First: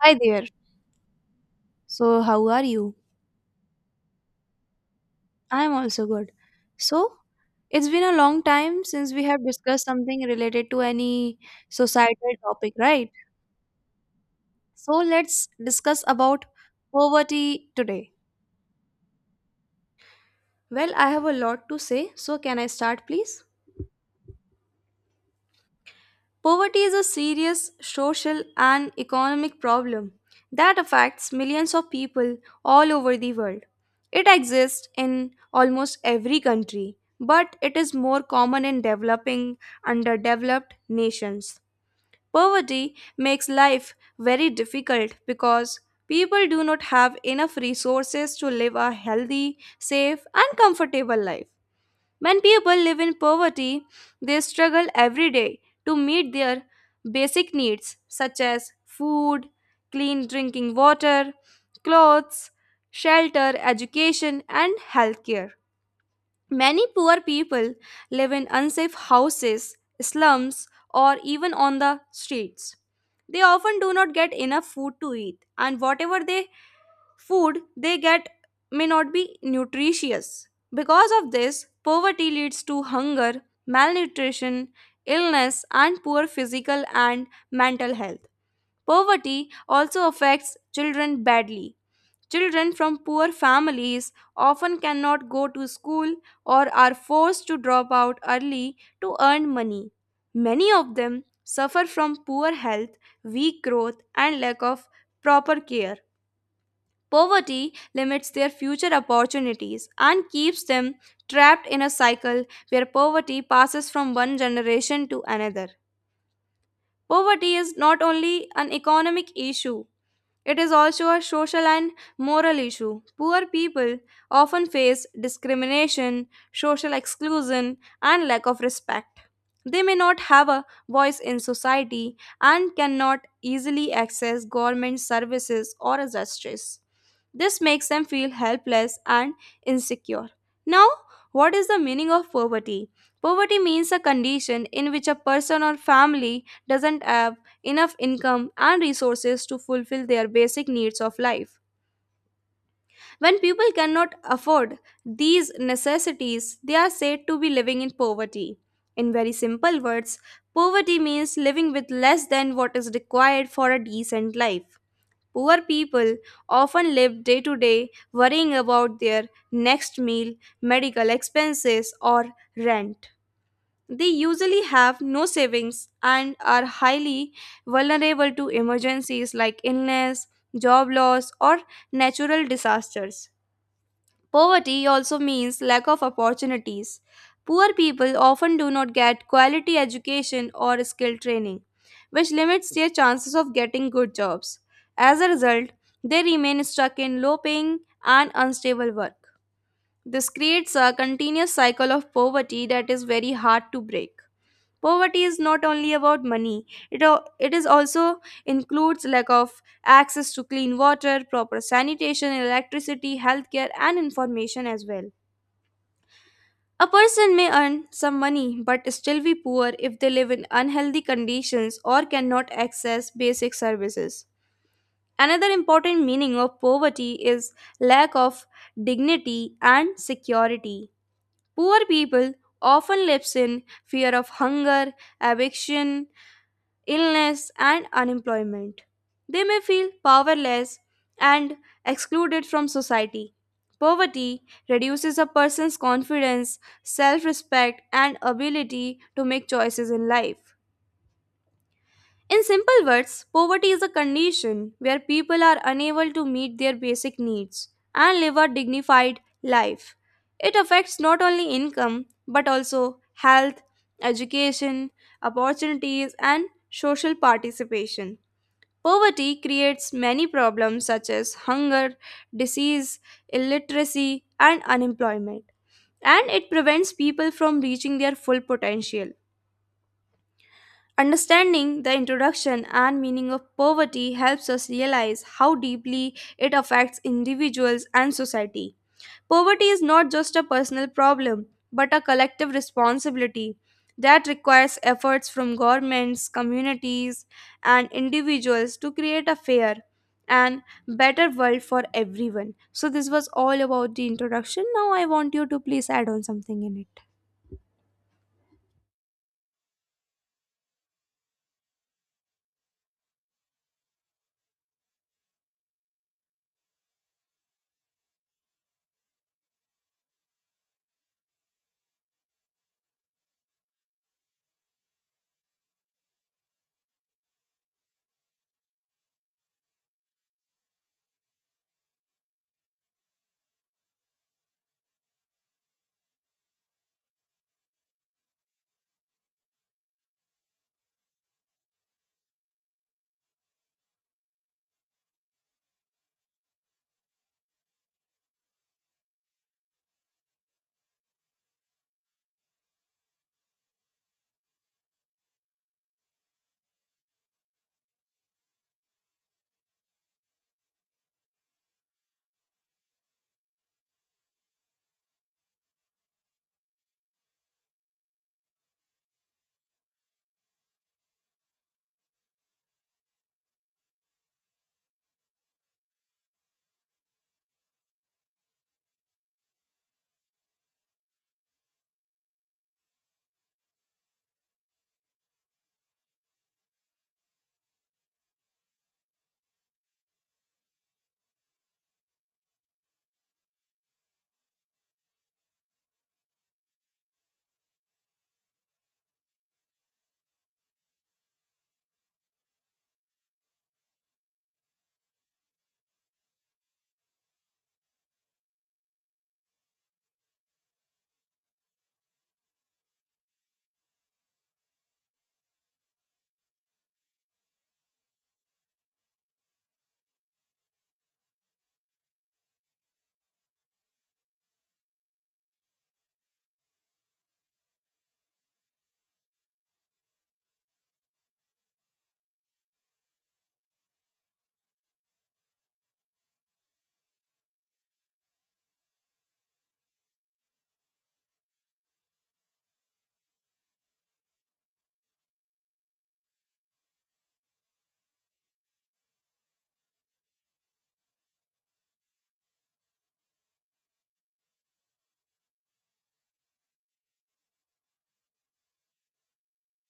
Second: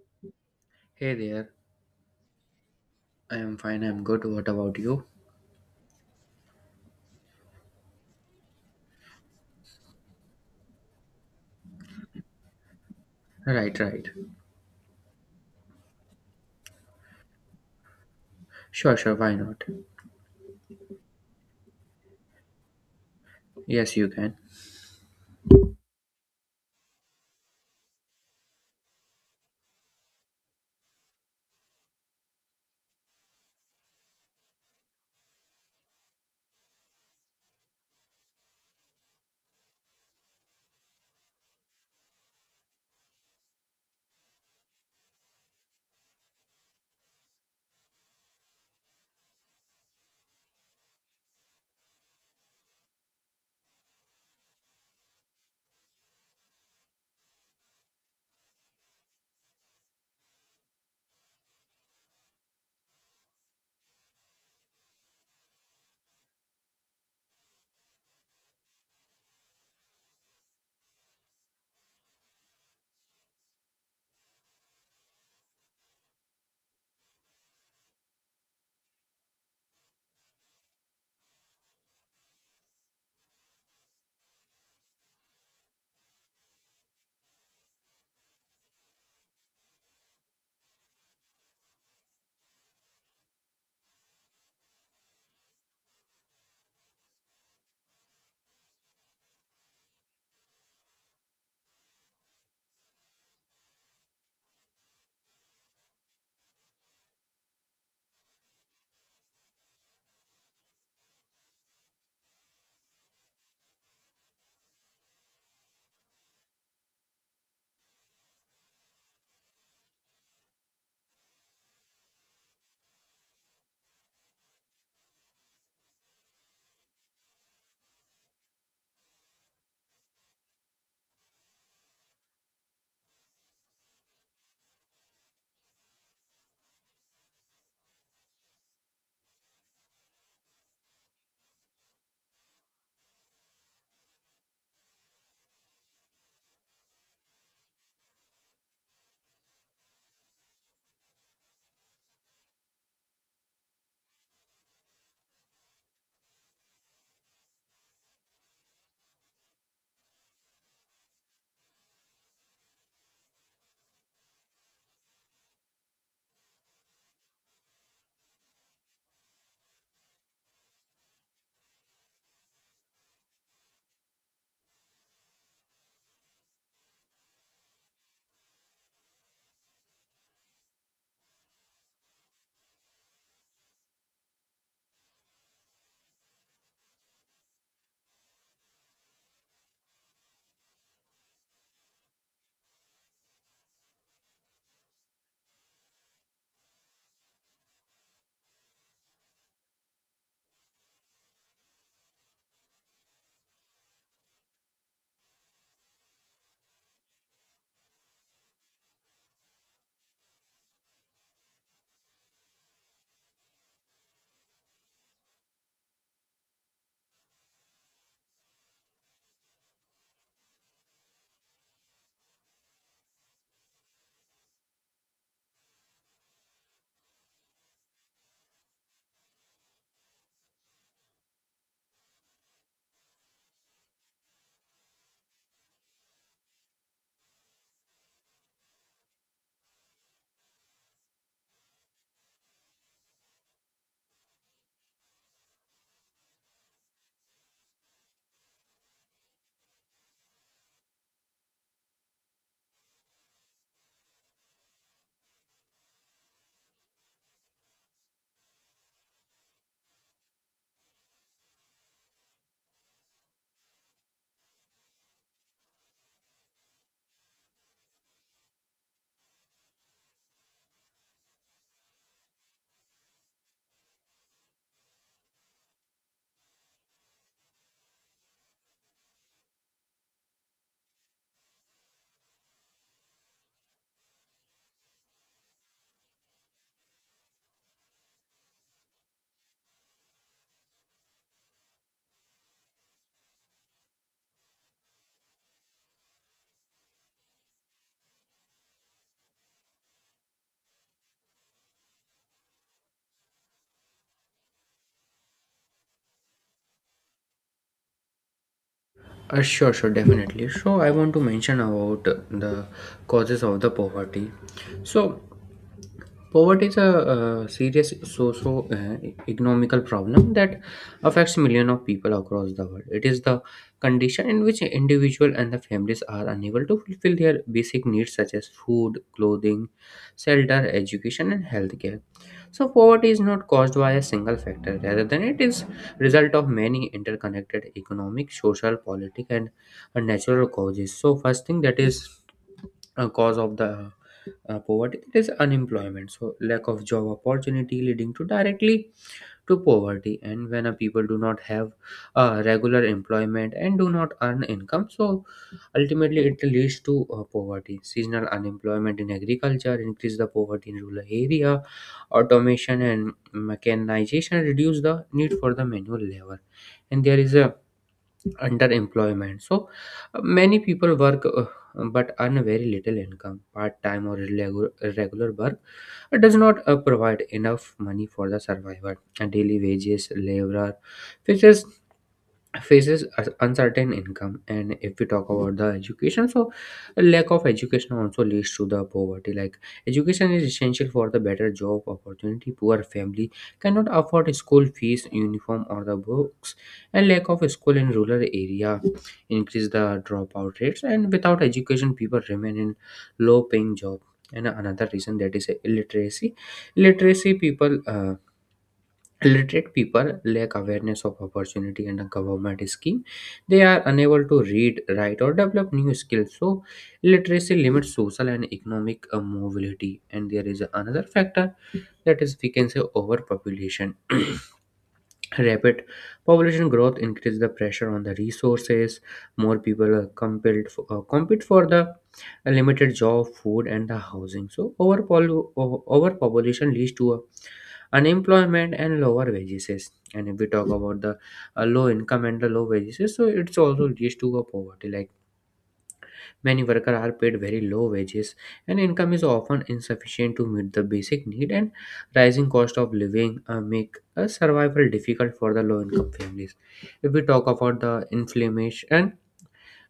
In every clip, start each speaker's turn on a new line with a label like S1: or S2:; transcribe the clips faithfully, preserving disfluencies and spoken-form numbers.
S1: Hi there.
S2: Hey there.
S1: So, how are you?
S2: I am fine. I'm good. What about you?
S1: I'm also good. So, it's been a long time since we have discussed something related to any societal topic, right?
S2: Right, right.
S1: So, let's discuss about poverty today.
S2: Sure, sure. Why not?
S1: Well, I have a lot to say. So, can I start, please?
S2: Yes, you can.
S1: Poverty is a serious social and economic problem that affects millions of people all over the world. It exists in almost every country, but it is more common in developing, underdeveloped nations. Poverty makes life very difficult because people do not have enough resources to live a healthy, safe, and comfortable life. When people live in poverty, they struggle every day to meet their basic needs such as food, clean drinking water, clothes, shelter, education, and healthcare. Many poor people live in unsafe houses, slums, or even on the streets. They often do not get enough food to eat, and whatever they food they get may not be nutritious. Because of this, poverty leads to hunger, malnutrition, illness, and poor physical and mental health. Poverty also affects children badly. Children from poor families often cannot go to school or are forced to drop out early to earn money. Many of them suffer from poor health, weak growth, and lack of proper care. Poverty limits their future opportunities and keeps them trapped in a cycle where poverty passes from one generation to another. Poverty is not only an economic issue, it is also a social and moral issue. Poor people often face discrimination, social exclusion, and lack of respect. They may not have a voice in society and cannot easily access government services or justice. This makes them feel helpless and insecure. Now, what is the meaning of poverty? Poverty means a condition in which a person or family doesn't have enough income and resources to fulfill their basic needs of life. When people cannot afford these necessities, they are said to be living in poverty. In very simple words, poverty means living with less than what is required for a decent life. Poor people often live day to day worrying about their next meal, medical expenses, or rent. They usually have no savings and are highly vulnerable to emergencies like illness, job loss, or natural disasters. Poverty also means lack of opportunities. Poor people often do not get quality education or skill training, which limits their chances of getting good jobs. As a result, they remain stuck in low paying and unstable work. This creates a continuous cycle of poverty that is very hard to break. Poverty is not only about money, it, al- it is also includes lack of access to clean water, proper sanitation, electricity, healthcare, and information as well. A person may earn some money but still be poor if they live in unhealthy conditions or cannot access basic services. Another important meaning of poverty is lack of dignity and security. Poor people often lives in fear of hunger, eviction, illness, and unemployment. They may feel powerless and excluded from society. Poverty reduces a person's confidence, self respect, and ability to make choices in life. In simple words, poverty is a condition where people are unable to meet their basic needs and live a dignified life. It affects not only income but also health, education, opportunities, and social participation. Poverty creates many problems such as hunger, disease, illiteracy, and unemployment, and it prevents people from reaching their full potential. Understanding the introduction and meaning of poverty helps us realize how deeply it affects individuals and society. Poverty is not just a personal problem, but a collective responsibility that requires efforts from governments, communities, and individuals to create a fair and better world for everyone. So, this was all about the introduction. Now, I want you to please add on something in it.
S2: Uh, sure, sure. Definitely. So, I want to mention about the causes of the poverty. So, poverty is a uh, serious socio uh, economical problem that affects millions of people across the world. It is the condition in which individual and the families are unable to fulfill their basic needs such as food, clothing, shelter, education, and healthcare. So poverty is not caused by a single factor, rather than it is result of many interconnected economic, social, political, and uh, natural causes. So first thing that is a cause of the uh, poverty that is unemployment. So lack of job opportunity leading to directly to poverty. And when a people do not have uh, regular employment and do not earn income, so ultimately it leads to uh, poverty. Seasonal unemployment in agriculture increase the poverty in rural area. Automation and mechanization reduce the need for the manual labor. And there is a underemployment. So uh, many people work uh, but earn very little income. Part time or irregular, irregular work uh, does not uh, provide enough money for the survival. And daily wages, laborer, fixes faces a- uncertain income. And if we talk about the education, so lack of education also leads to the poverty. Like education is essential for the better job opportunity. Poor family cannot afford school fees, uniform, or the books, and lack of school in rural area increase the dropout rates. And without education people remain in low paying job. And another reason that is illiteracy. Literacy people uh, Illiterate people lack awareness of opportunity and a government scheme. They are unable to read, write, or develop new skills. So, literacy limits social and economic uh, mobility. And there is another factor that is, we can say, overpopulation. Rapid population growth increased the pressure on the resources. More people are compelled for, uh, compete for the uh, limited job, food, and the housing. So overpol- o- overpopulation leads to a unemployment and lower wages. And if we talk about the uh, low income and the low wages, so it's also leads to a poverty. Like many workers are paid very low wages, and income is often insufficient to meet the basic need. And rising cost of living uh, make a survival difficult for the low-income families. If we talk about the inflammation and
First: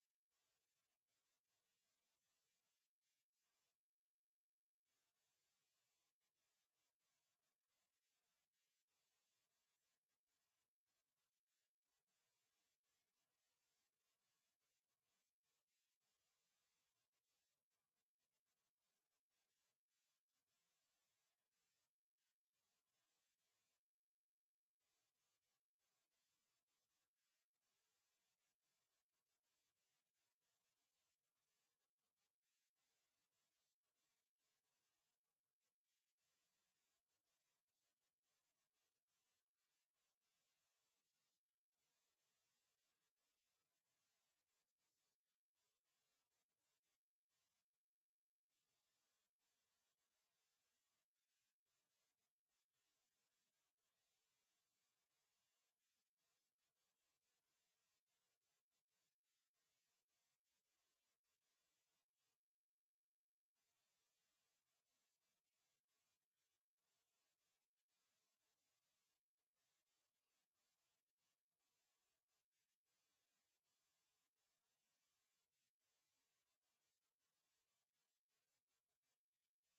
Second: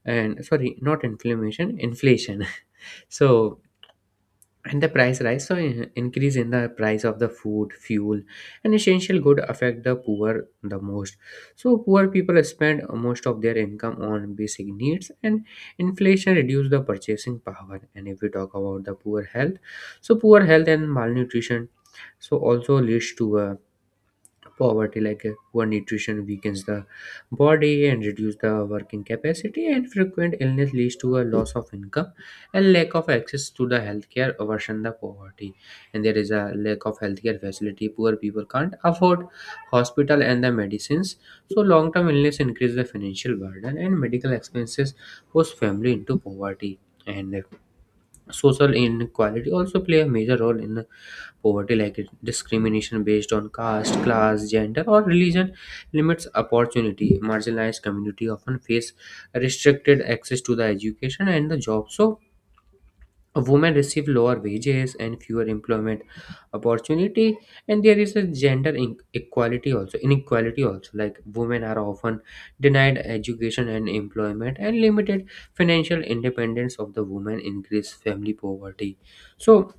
S2: and sorry, not inflammation, inflation. So and the price rise, so in- increase in the price of the food, fuel, and essential good affect the poor the most. So poor people spend most of their income on basic needs, and inflation reduce the purchasing power. And if we talk about the poor health, so poor health and malnutrition so also leads to a poverty. Like uh, poor nutrition weakens the body and reduce the working capacity, and frequent illness leads to a loss of income, and lack of access to the healthcare worsen the poverty. And there is a lack of healthcare facility. Poor people can't afford hospital and the medicines. So long term illness increase the financial burden, and medical expenses push family into poverty. And uh, social inequality also play a major role in poverty. Like it- discrimination based on caste, class, gender, or religion, limits opportunity. Marginalized community often face restricted access to the education and the job. So, women receive lower wages and fewer employment opportunity. And there is a gender inequality also, inequality also. Like women are often denied education and employment, and limited financial independence of the women increase family poverty. So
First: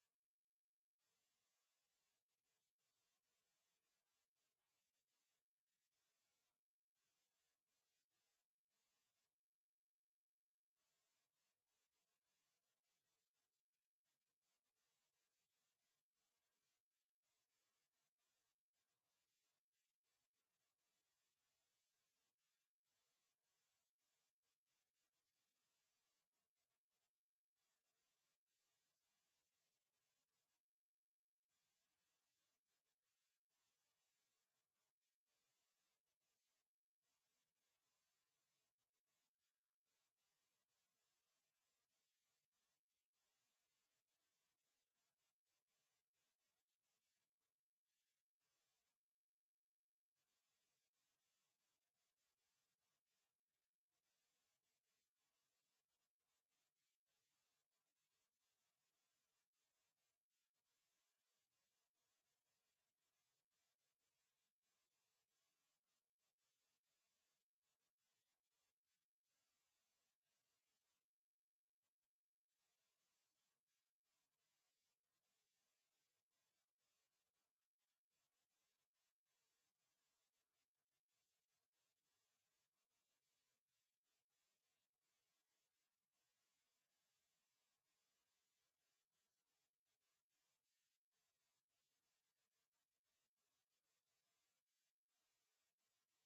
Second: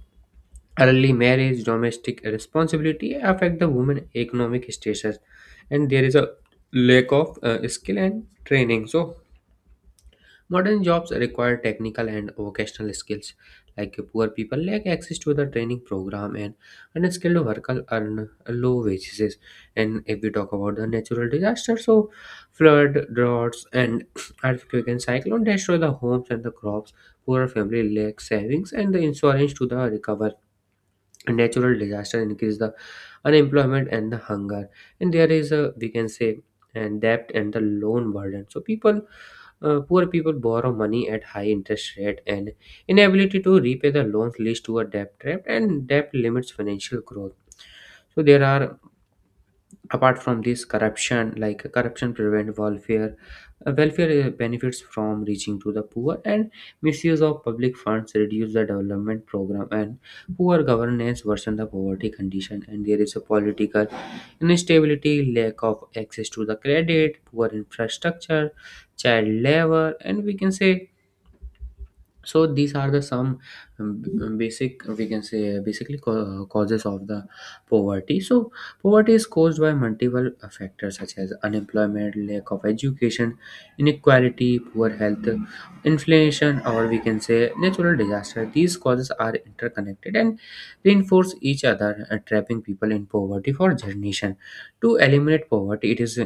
S2: early marriage, domestic responsibility affect the women economic status. And there is a lack of uh, skill and training. So modern jobs require technical and vocational skills. Like poor people lack access to the training program, and unskilled workers earn low wages. And if we talk about the natural disaster, so flood, droughts, and earthquake and cyclone destroy the homes and the crops. Poor family lack savings and the insurance to the recover. Natural disaster increase the unemployment and the hunger. And there is, a we can say, and debt and the loan burden. So people uh, poor people borrow money at high interest rate, and inability to repay the loans leads to a debt trap, and debt limits financial growth. So there are, apart from this, corruption. Like corruption prevent welfare uh, welfare uh, benefits from reaching to the poor, and misuse of public funds reduce the development program, and poor governance worsen the poverty condition. And there is a political instability, lack of access to the credit, poor infrastructure, child labor, and we can say, so these are the some um, basic, we can say, basically ca- causes of the poverty. So poverty is caused by multiple uh, factors such as unemployment, lack of education, inequality, poor health, inflation, or we can say natural disaster. These causes are interconnected and reinforce each other, uh, trapping people in poverty for generation. To eliminate poverty it is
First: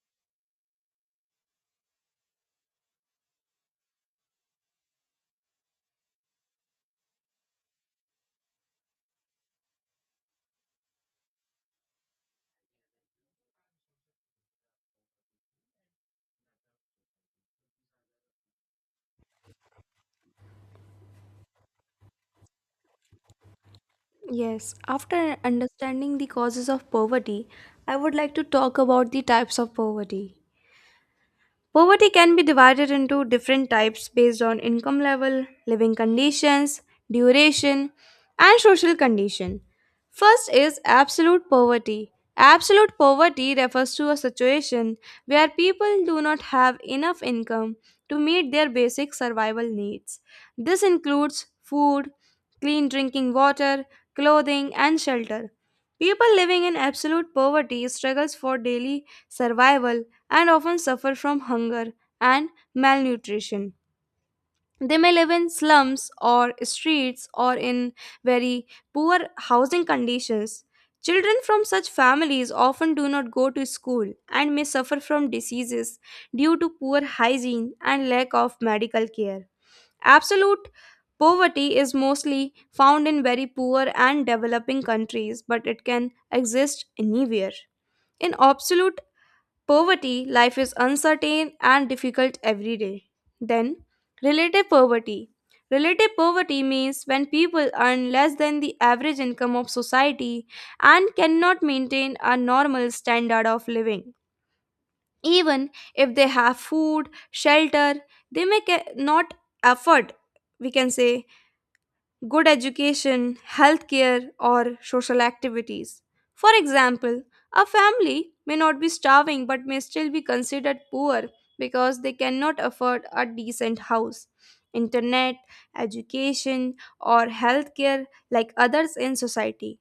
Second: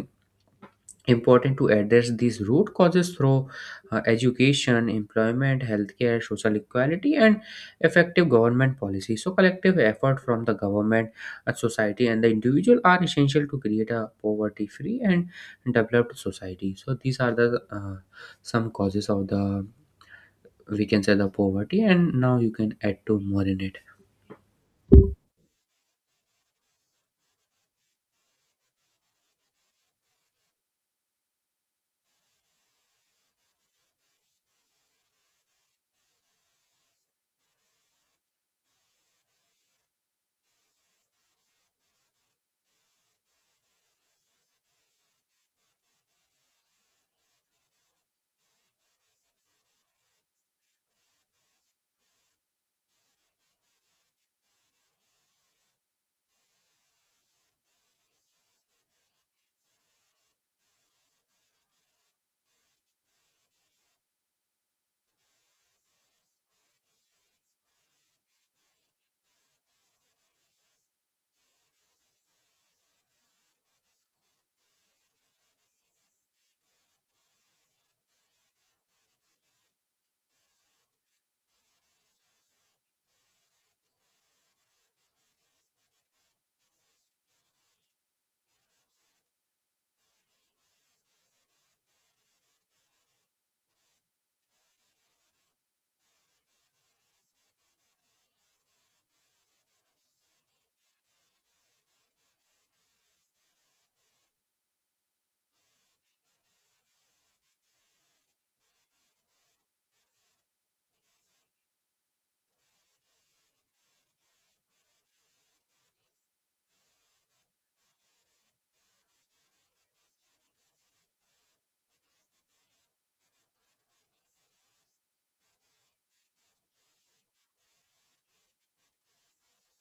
S2: important to address these root causes through uh, education, employment, healthcare, social equality, and effective government policy. So collective effort from the government, uh, society, and the individual are essential to create a poverty free and developed society. So these are the uh, some causes of the, we can say, the poverty, and now you can add to more in it.
S1: Yes, after understanding the causes of poverty, I would like to talk about the types of poverty. Poverty can be divided into different types based on income level, living conditions, duration, and social condition. First is absolute poverty. Absolute poverty refers to a situation where people do not have enough income to meet their basic survival needs. This includes food, clean drinking water, clothing, and shelter. People living in absolute poverty struggles for daily survival and often suffer from hunger and malnutrition. They may live in slums or streets or in very poor housing conditions. Children from such families often do not go to school and may suffer from diseases due to poor hygiene and lack of medical care. Absolute poverty is mostly found in very poor and developing countries, but it can exist anywhere. In absolute poverty, life is uncertain and difficult every day. Then, relative poverty. Relative poverty means when people earn less than the average income of society and cannot maintain a normal standard of living. Even if they have food, shelter, they may ca- not afford, we can say, good education, healthcare, or social activities. For example, a family may not be starving but may still be considered poor because they cannot afford a decent house. Internet, education, or healthcare, like others in society.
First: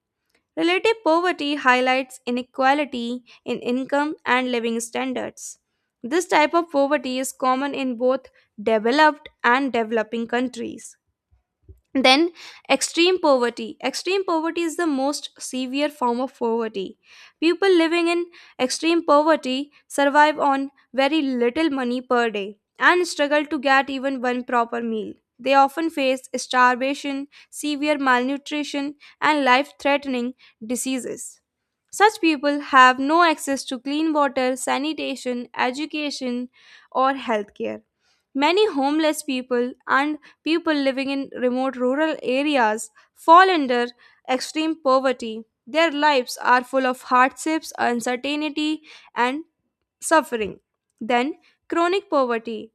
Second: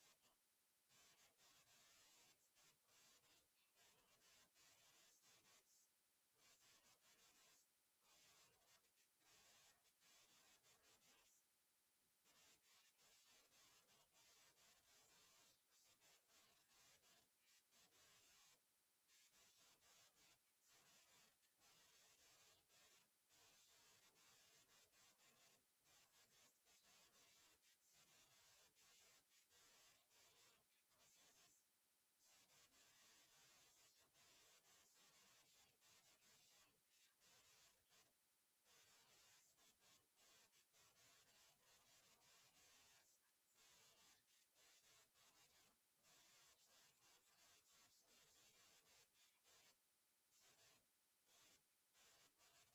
S1: Relative poverty highlights inequality in income and living standards. This type of poverty is common in both developed and developing countries. Then, extreme poverty. Extreme poverty is the most severe form of poverty. People living in extreme poverty survive on very little money per day and struggle to get even one proper meal. They often face starvation, severe malnutrition, and life threatening diseases. Such people have no access to clean water, sanitation, education, or healthcare. Many homeless people and people living in remote rural areas fall under extreme poverty. Their lives are full of hardships, uncertainty, and suffering. Then, chronic poverty.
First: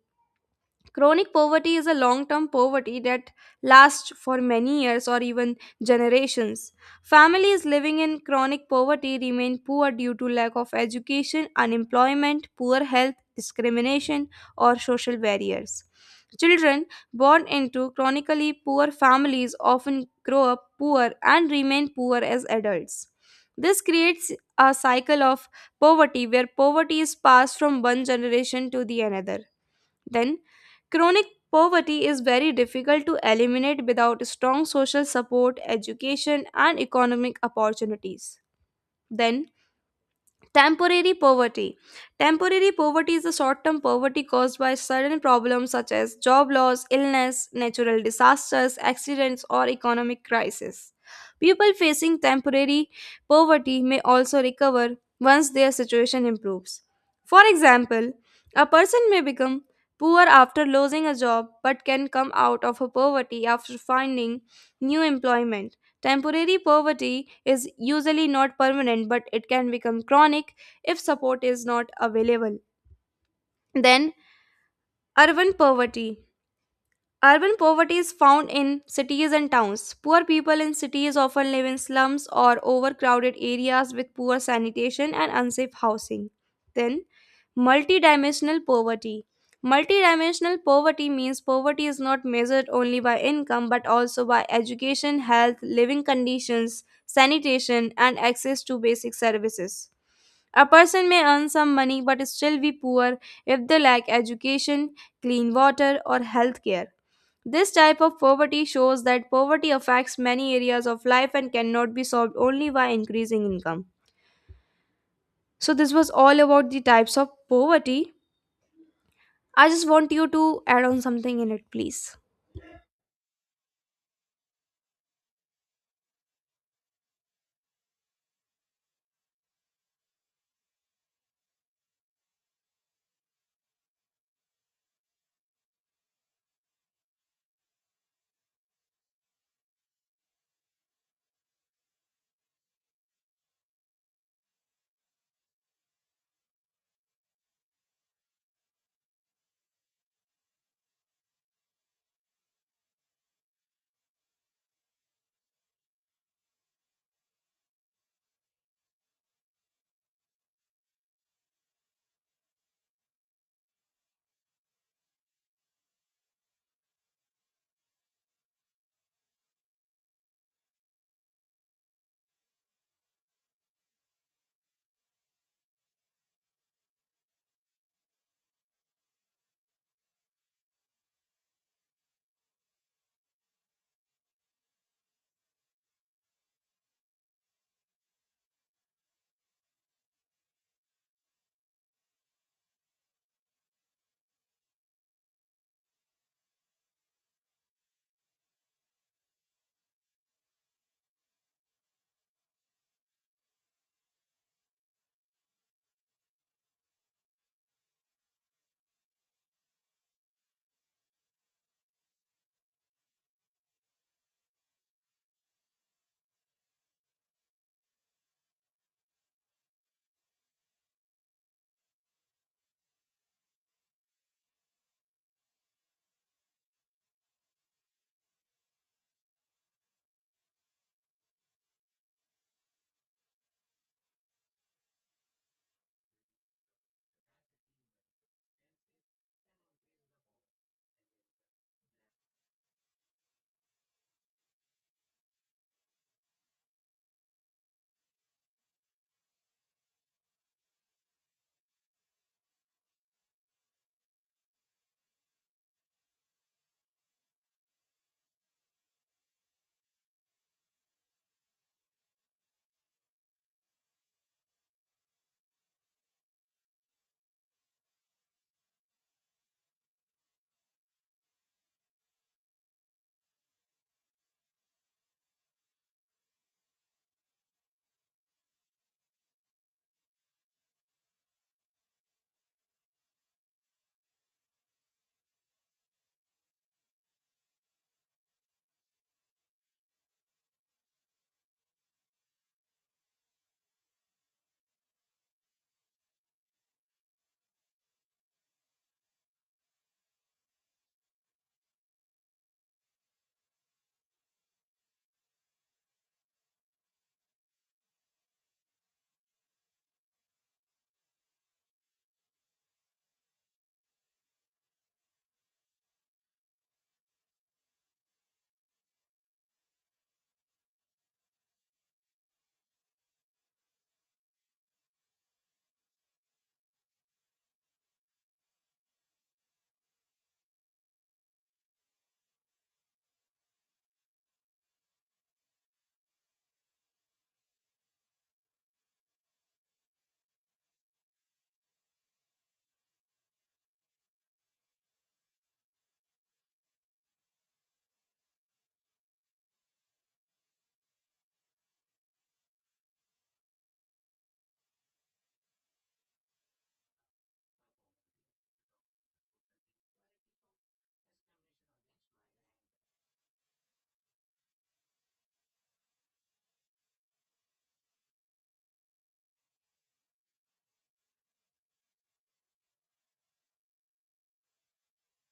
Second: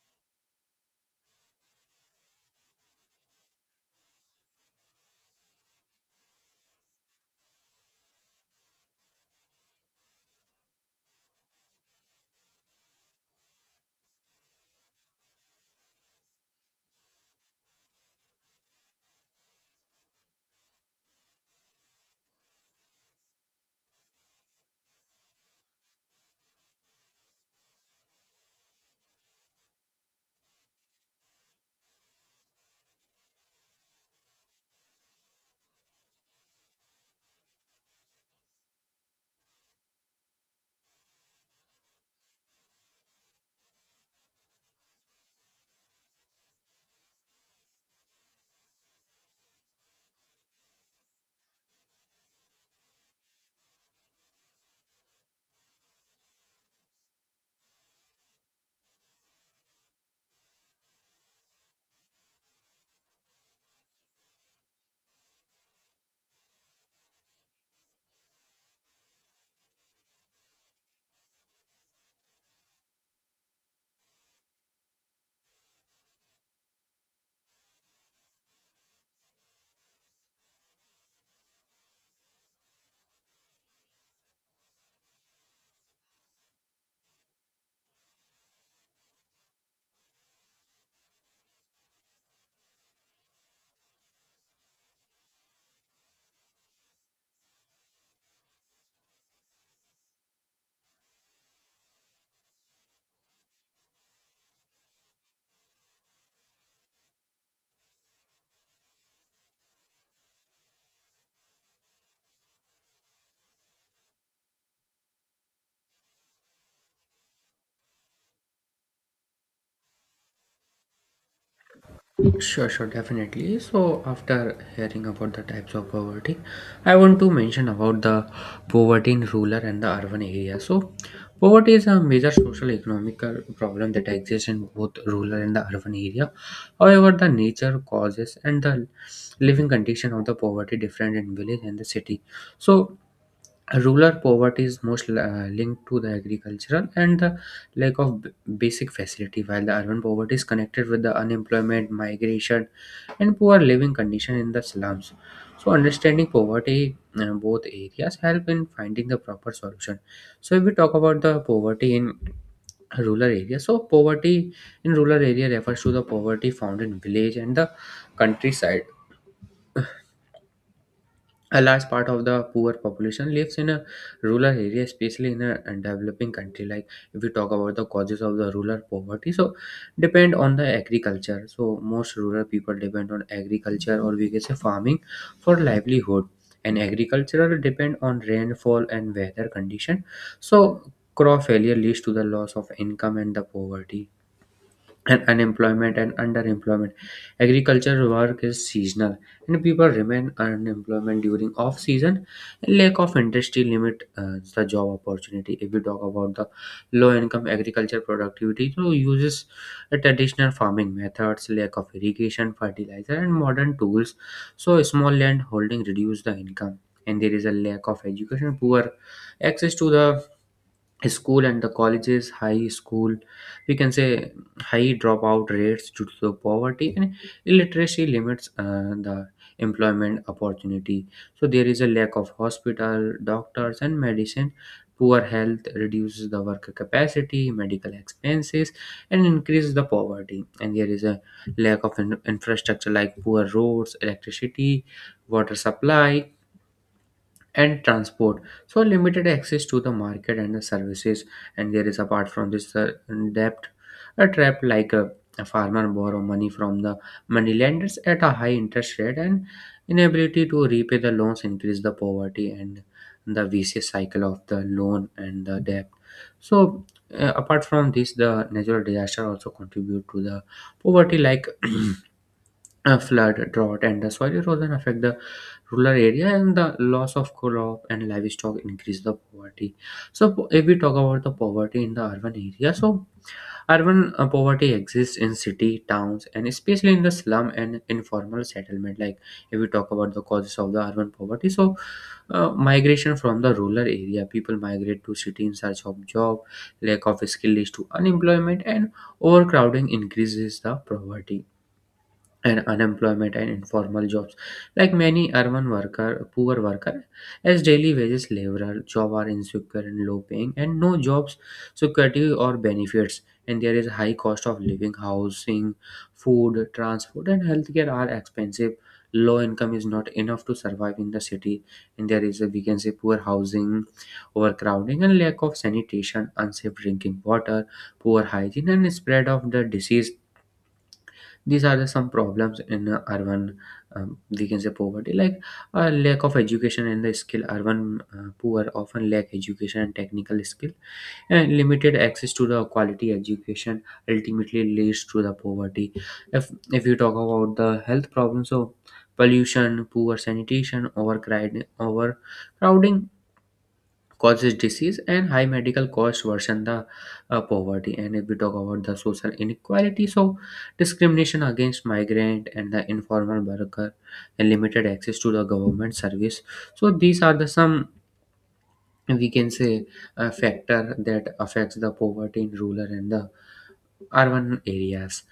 S1: Chronic poverty is a long term poverty that lasts for many years or even generations. Families living in chronic poverty remain poor due to lack of education, unemployment, poor health, discrimination, or social barriers. Children born into chronically poor families often grow up poor and remain poor as adults. This creates a cycle of poverty where poverty is passed from one generation to the another. Then, chronic poverty is very difficult to eliminate without strong social support, education, and economic opportunities. Then, temporary poverty. Temporary poverty is the short term poverty caused by sudden problems such as job loss, illness, natural disasters, accidents, or economic crisis. People facing temporary poverty may also recover once their situation improves. For example, a person may become poor after losing a job but can come out of a poverty after finding new employment. Temporary poverty is usually not permanent, but it can become chronic if support is not available. Then, urban poverty. Urban poverty is found in cities and towns. Poor people in cities often live in slums or overcrowded areas with poor sanitation and unsafe housing. Then, multidimensional poverty. Multidimensional poverty means poverty is not measured only by income but also by education, health, living conditions, sanitation, and access to basic services. A person may earn some money but still be poor if they lack education, clean water, or health care. This type of poverty shows that poverty affects many areas of life and cannot be solved only by increasing income. So, this was all about the types of poverty. I just want you to add on something in it, please.
S2: Sure, sure, definitely. So, after hearing about the types of poverty, I want to mention about the poverty in rural and the urban area. So, poverty is a major social economic problem that exists in both rural and the urban area. However, the nature, causes, and the living condition of the poverty different in village and the city. So, rural poverty is most uh, linked to the agricultural and the lack of b- basic facility, while the urban poverty is connected with the unemployment, migration, and poor living condition in the slums. So, understanding poverty in both areas help in finding the proper solution. So, if we talk about the poverty in rural areas, so poverty in rural area refers to the poverty found in village and the countryside. A large part of the poor population lives in a rural area, especially in a a developing country. Like if we talk about the causes of the rural poverty, so depend on the agriculture. So most rural people depend on agriculture, or we can say farming, for livelihood. And agricultural depend on rainfall and weather condition. So crop failure leads to the loss of income and the poverty, and unemployment and underemployment. Agriculture work is seasonal, and people remain unemployment during off season. Lack of industry limit uh, the job opportunity. If we talk about the low income agriculture productivity, so uses the traditional farming methods, lack of irrigation, fertilizer, and modern tools. So small land holding reduce the income. And there is a lack of education, poor access to the school and the colleges, high school, we can say, high dropout rates due to the poverty, and illiteracy limits uh, the employment opportunity. So there is a lack of hospital, doctors, and medicine. Poor health reduces the work capacity. Medical expenses and increases the poverty. And there is a lack of in- infrastructure like poor roads, electricity, water supply, and transport. So limited access to the market and the services. And there is, apart from this, uh, debt a trap. Like a, a farmer borrow money from the moneylenders at a high interest rate, and inability to repay the loans increase the poverty and the vicious cycle of the loan and the debt. So uh, apart from this, the natural disaster also contribute to the poverty. Like a flood, drought, and the soil erosion affect the rural area, and the loss of crop and livestock increase the poverty. So, po- if we talk about the poverty in the urban area, so urban uh, poverty exists in city, towns, and especially in the slum and informal settlement. Like, if we talk about the causes of the urban poverty, so uh, migration from the rural area, people migrate to city in search of job, lack of skill leads to unemployment, and overcrowding increases the poverty and unemployment and informal jobs, like many urban worker poor worker as daily wages laborer job are insecure and low paying and no jobs security or benefits. And there is high cost of living, housing, food, transport, and healthcare are expensive. Low income is not enough to survive in the city. And there is a, we can say, poor housing, overcrowding and lack of sanitation, unsafe drinking water, poor hygiene and spread of the disease. These are the some problems in uh, urban, um, we can say poverty, like uh, lack of education and the skill. Urban uh, poor often lack education and technical skill, and limited access to the quality education ultimately leads to the poverty. If if you talk about the health problems, so pollution, poor sanitation, overcrowding overcrowding causes disease, and high medical costs worsen the uh, poverty. And if we talk about the social inequality, so discrimination against migrant and the informal worker, and limited access to the government service. So these are the some, we can say, uh, factor that affects the poverty in rural and the urban areas.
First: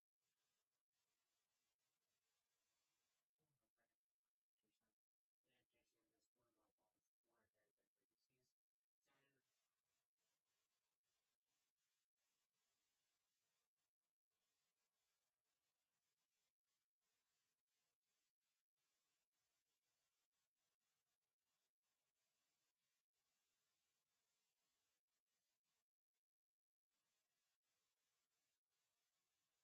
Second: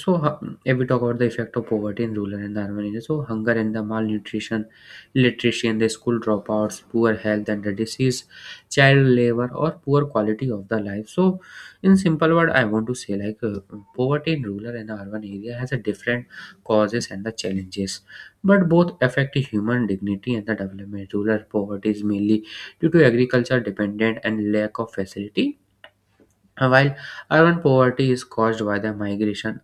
S2: So hu- if we talk about the effect of poverty in rural and urban areas, so hunger and the malnutrition, illiteracy and the school dropouts, poor health and the disease, child labor or poor quality of the life. So in simple word, I want to say, like, uh, poverty in rural and urban area has a different causes and the challenges, but both affect human dignity and the development. Rural poverty is mainly due to agriculture dependent and lack of facility, uh, while urban poverty is caused by the migration,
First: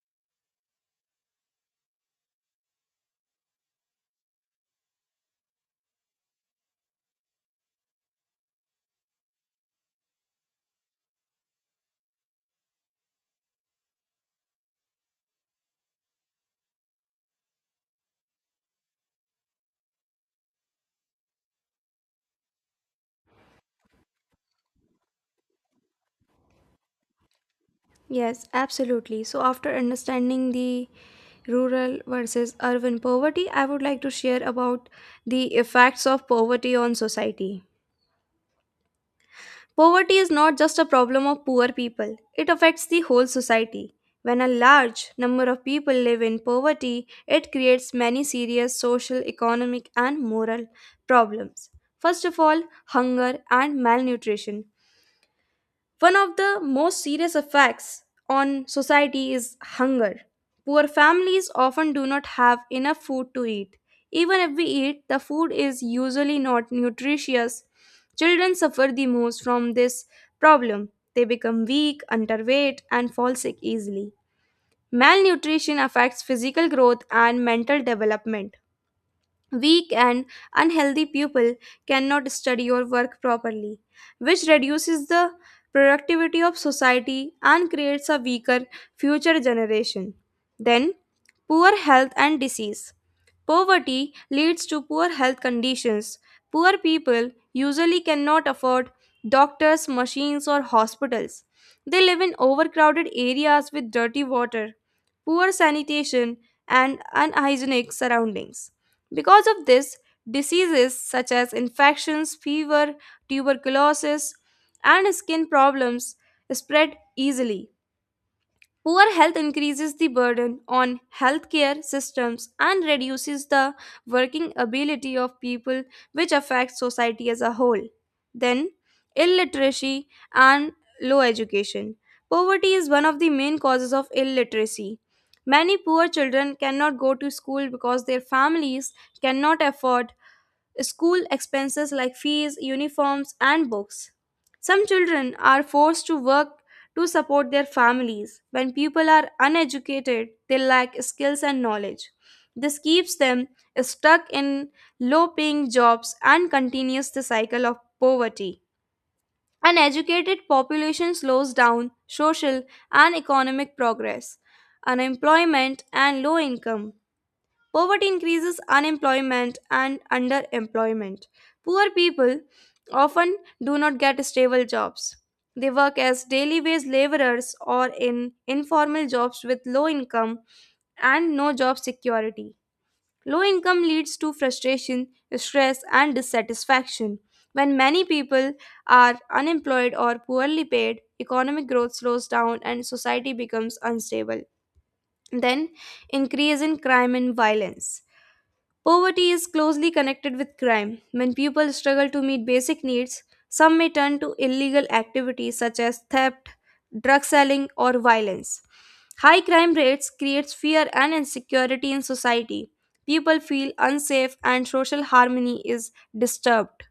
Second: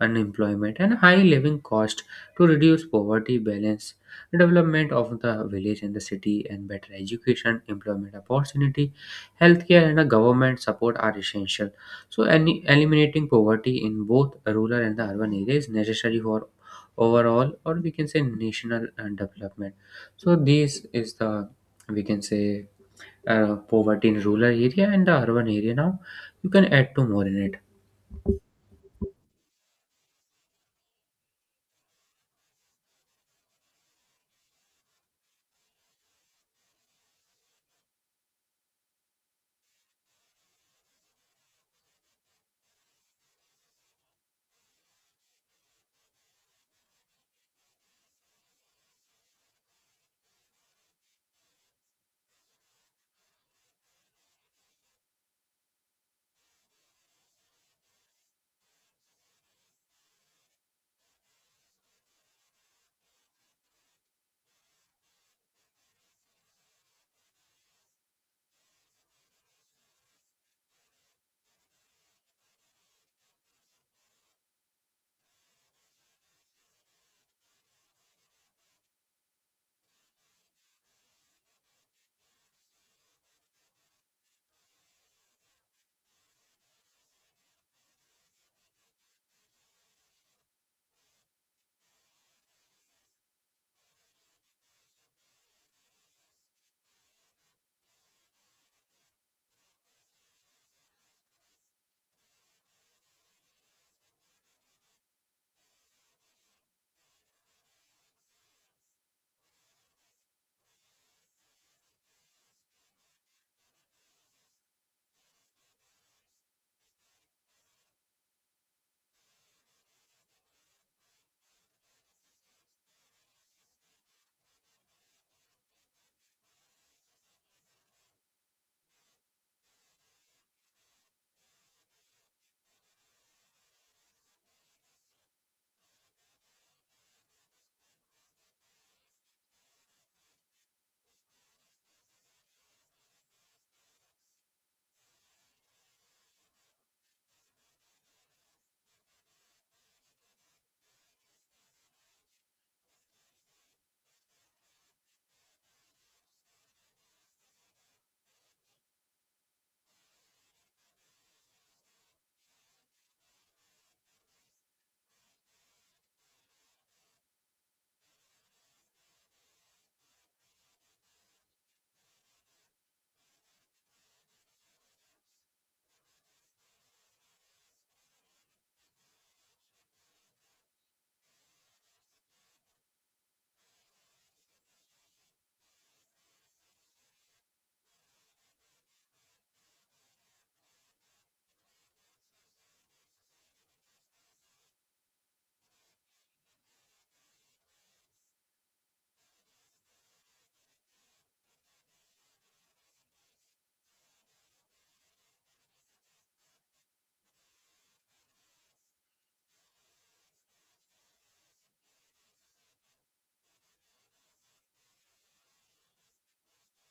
S2: unemployment, and high living cost. To reduce poverty, balance development of the village and the city, and better education, employment opportunity, healthcare, and a government support are essential. So, any, eliminating poverty in both rural and the urban area is necessary for overall, or we can say national uh, development. So this is the, we can say, uh, poverty in rural area and the urban area. Now you can add two more in it.
S1: Yes, absolutely. So, after understanding the rural versus urban poverty, I would like to share about the effects of poverty on society. Poverty is not just a problem of poor people, it affects the whole society. When a large number of people live in poverty, it creates many serious social, economic, and moral problems. First of all, hunger and malnutrition. One of the most serious effects on society is hunger. Poor families often do not have enough food to eat. Even if we eat, the food is usually not nutritious. Children suffer the most from this problem. They become weak, underweight, and fall sick easily. Malnutrition affects physical growth and mental development. Weak and unhealthy pupil cannot study or work properly, which reduces the productivity of society and creates a weaker future generation. Then, poor health and disease. Poverty leads to poor health conditions. Poor people usually cannot afford doctors, machines, or hospitals. They live in overcrowded areas with dirty water, poor sanitation, and unhygienic surroundings. Because of this, diseases such as infections, fever, tuberculosis, and skin problems spread easily. Poor health increases the burden on healthcare systems and reduces the working ability of people, which affects society as a whole. Then, illiteracy and low education. Poverty is one of the main causes of illiteracy. Many poor children cannot go to school because their families cannot afford school expenses like fees, uniforms, and books. Some children are forced to work to support their families. When people are uneducated, they lack skills and knowledge. This keeps them stuck in low paying jobs and continues the cycle of poverty. An educated population slows down social and economic progress, unemployment, and low income. Poverty increases unemployment and underemployment. Poor people often do not get stable jobs. They work as daily wage laborers or in informal jobs with low income and no job security. Low income leads to frustration, stress, and dissatisfaction. When many people are unemployed or poorly paid, economic growth slows down and society becomes unstable. Then, increase in crime and violence. Poverty is closely connected with crime. When people struggle to meet basic needs, some may turn to illegal activities such as theft, drug selling, or violence. High crime rates creates fear and insecurity in society. People feel unsafe and social harmony is disturbed.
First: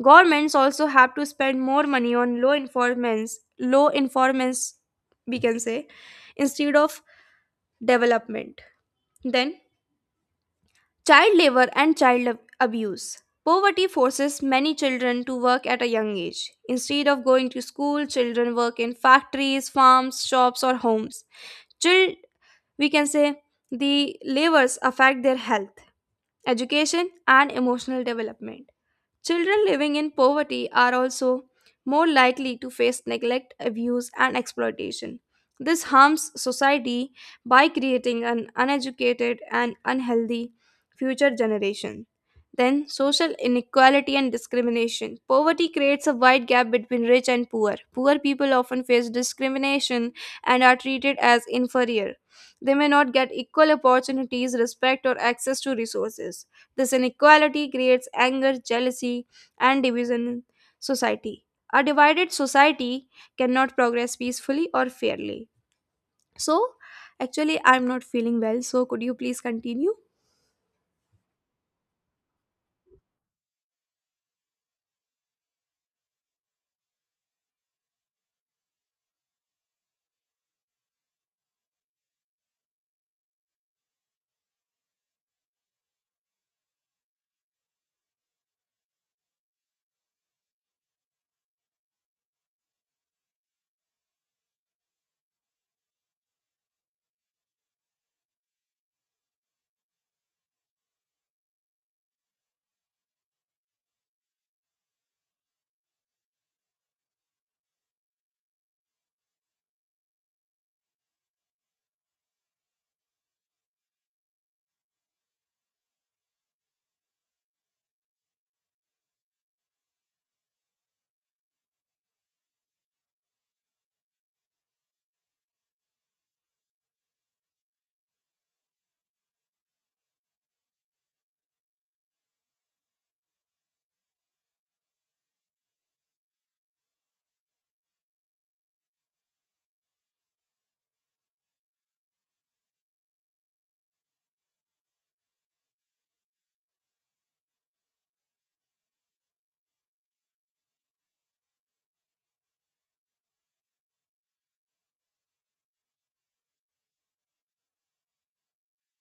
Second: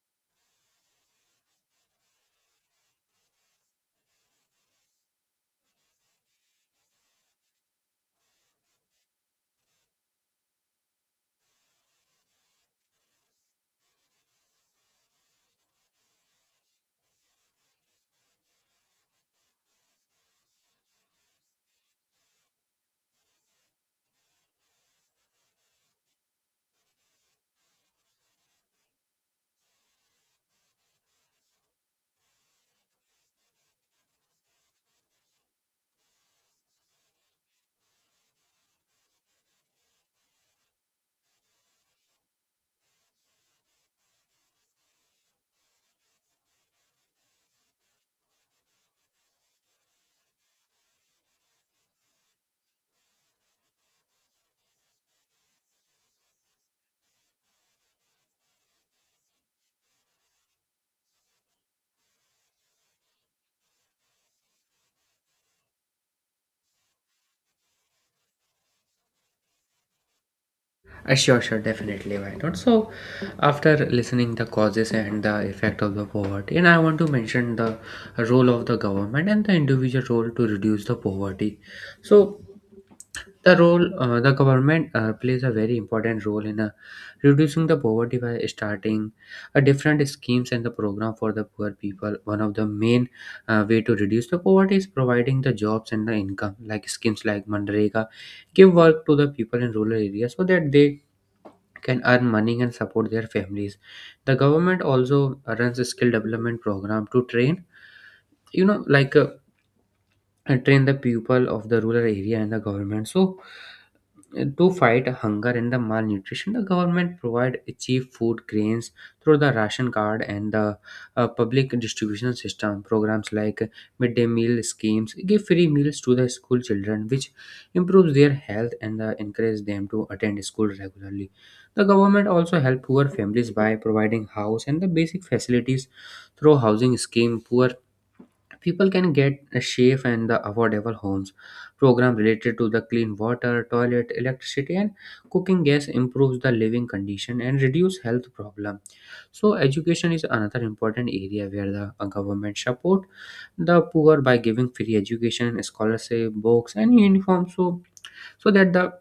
S1: Governments also have to spend more money on law enforcement, low enforcement we can say, instead of development. Then, child labor and child abuse. Poverty forces many children to work at a young age. Instead of going to school, children work in factories, farms, shops, or homes. Child, we can say, the labors affect their health, education, and emotional development. Children living in poverty are also more likely to face neglect, abuse, and exploitation. This harms society by creating an uneducated and unhealthy future generation. Then, social inequality and discrimination. Poverty creates a wide gap between rich and poor. Poor people often face discrimination and are treated as inferior. They may not get equal opportunities, respect, or access to resources. This inequality creates anger, jealousy, and division in society. A divided society cannot progress peacefully or fairly. So, actually, I'm not feeling well. So, could you please continue?
S2: uh, Sure, sure, definitely, why not? So after listening the causes and the effect of the poverty, and I want to mention the role of the government and the individual role to reduce the poverty. So the role, uh, the government uh, plays a very important role in uh, reducing the poverty by starting uh, different schemes and the program for the poor people. One of the main uh, way to reduce the poverty is providing the jobs and the income, like schemes like Mandrega, give work to the people in rural areas so that they can earn money and support their families. The government also runs a skill development program to train, you know, like. Uh, and train the people of the rural area and the government. So uh, to fight hunger and the malnutrition, the government provide cheap food grains through the ration card and the uh, public distribution system. Programs like midday meal schemes give free meals to the school children, which improves their health and uh, encourage them to attend school regularly. The government also help poor families by providing house and the basic facilities through housing scheme. Poor people can get a safe and the affordable homes. Programs related to the clean water, toilet, electricity, and cooking gas improves the living condition and reduce health problem. So education is another important area where the uh, government support the poor by giving free education, scholarship, books, and uniform, so so that the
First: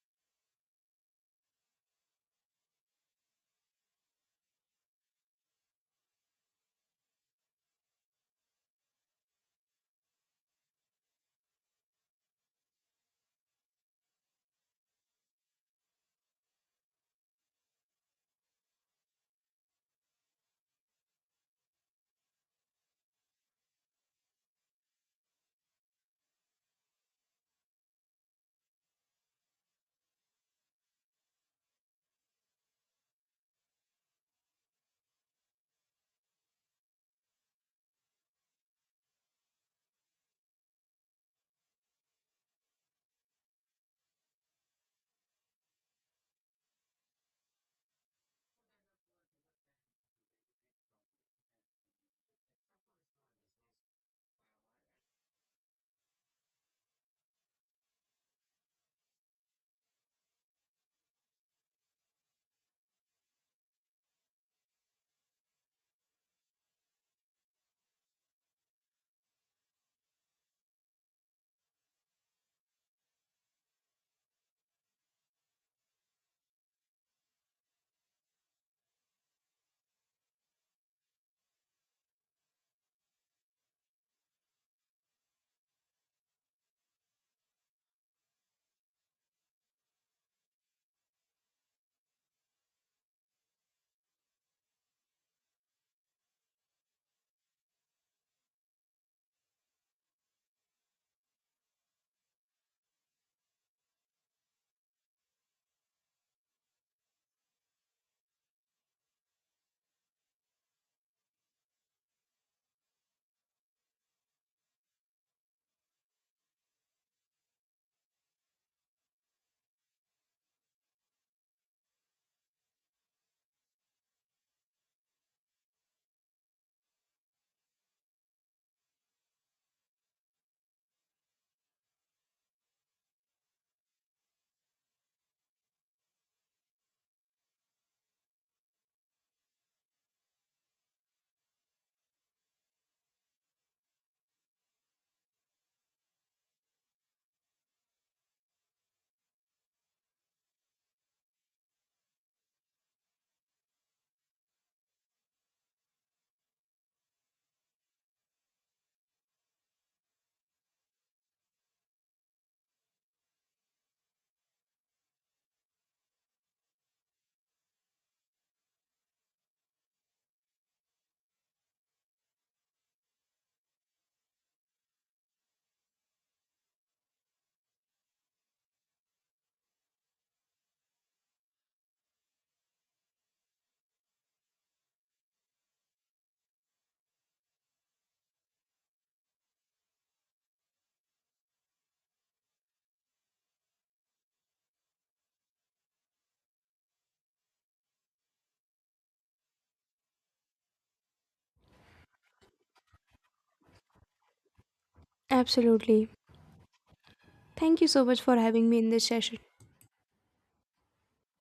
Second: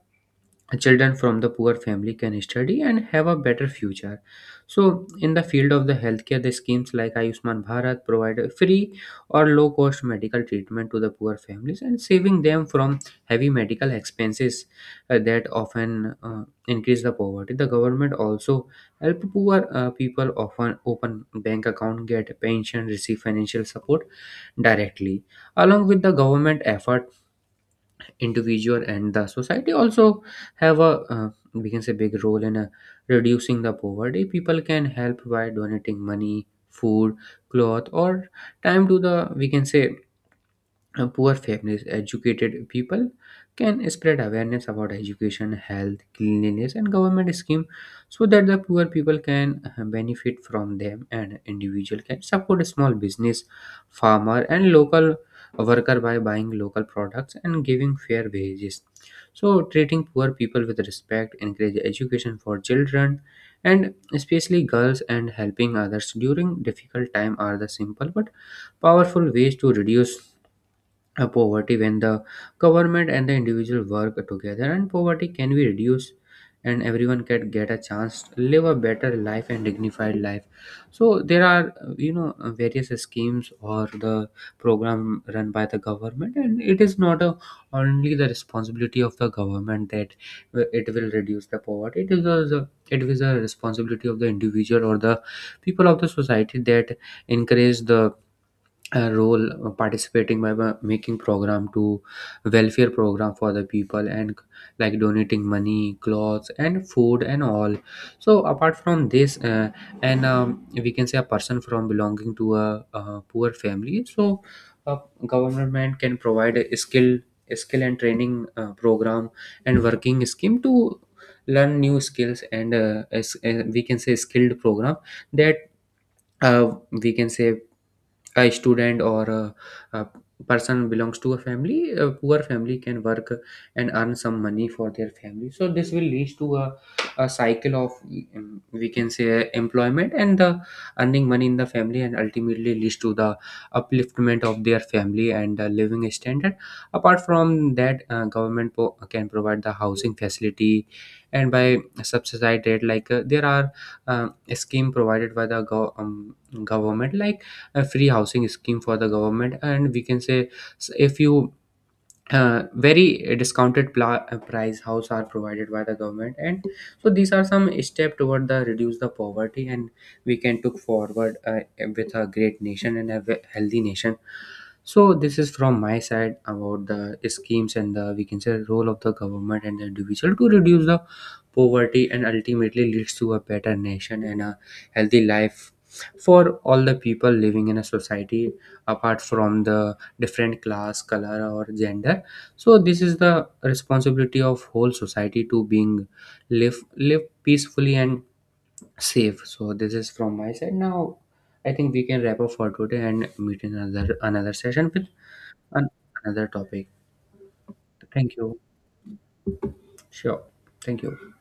S2: children from the poor family can study and have a better future. So in the field of the healthcare, the schemes like Ayushman Bharat provide a free or low cost medical treatment to the poor families and saving them from heavy medical expenses uh, that often uh, increase the poverty. The government also help poor uh, people, often open bank account, get pension, receive financial support directly. Along with the government effort, individual and the society also have a, uh, we can say, big role in uh, reducing the poverty. People can help by donating money, food, cloth, or time to the, we can say, uh, poor families. Educated people can spread awareness about education, health, cleanliness, and government scheme, so that the poor people can uh, benefit from them. And individual can support small business, farmer, and local worker by buying local products and giving fair wages. So treating poor people with respect, encourage education for children and especially girls, and helping others during difficult time are the simple but powerful ways to reduce uh, poverty. When the government and the individual work together, and poverty can be reduced, and everyone can get a chance to live a better life and dignified life. So there are, uh, you know uh, various schemes or the program run by the government. And it is not a, only the responsibility of the government, that uh, it will reduce the poverty. It is also, it is a responsibility of the individual or the people of the society, that encourage the uh, role, uh, participating by ma- making program to welfare program for the people, and like donating money, clothes, and food and all. So apart from this, uh, and um, we can say a person from belonging to a, uh poor family. So uh, government can provide a skill skill and training uh, program and working scheme to learn new skills, and uh, as, uh, we can say skilled program, that uh, we can say a student or a, a person belongs to a family, a poor family, can work and earn some money for their family. So this will lead to a, a cycle of, um, we can say, employment and the earning money in the family, and ultimately leads to the upliftment of their family and the living standard. Apart from that, uh, government po- can provide the housing facility and by subsidized rate, like uh, there are, um, scheme provided by the gov- um, government, like a free housing scheme for the government. And we can say, s- if you uh, very uh, discounted pla- uh, price house are provided by the government, and so these are some step toward the reduce the poverty, and we can took forward uh, with a great nation and a ve- healthy nation. So this is from my side about the schemes and the, we can say, role of the government and the individual to reduce the poverty, and ultimately leads to a better nation and a healthy life for all the people living in a society, apart from the different class, color, or gender. So this is the responsibility of whole society to being live live peacefully and safe. So this is from my side. Now I think we can wrap up for today and meet in another another session with an,
S1: Absolutely.
S2: another topic.
S1: Thank you so much for
S2: Thank you.
S1: having me in this session.
S2: Sure. Thank you.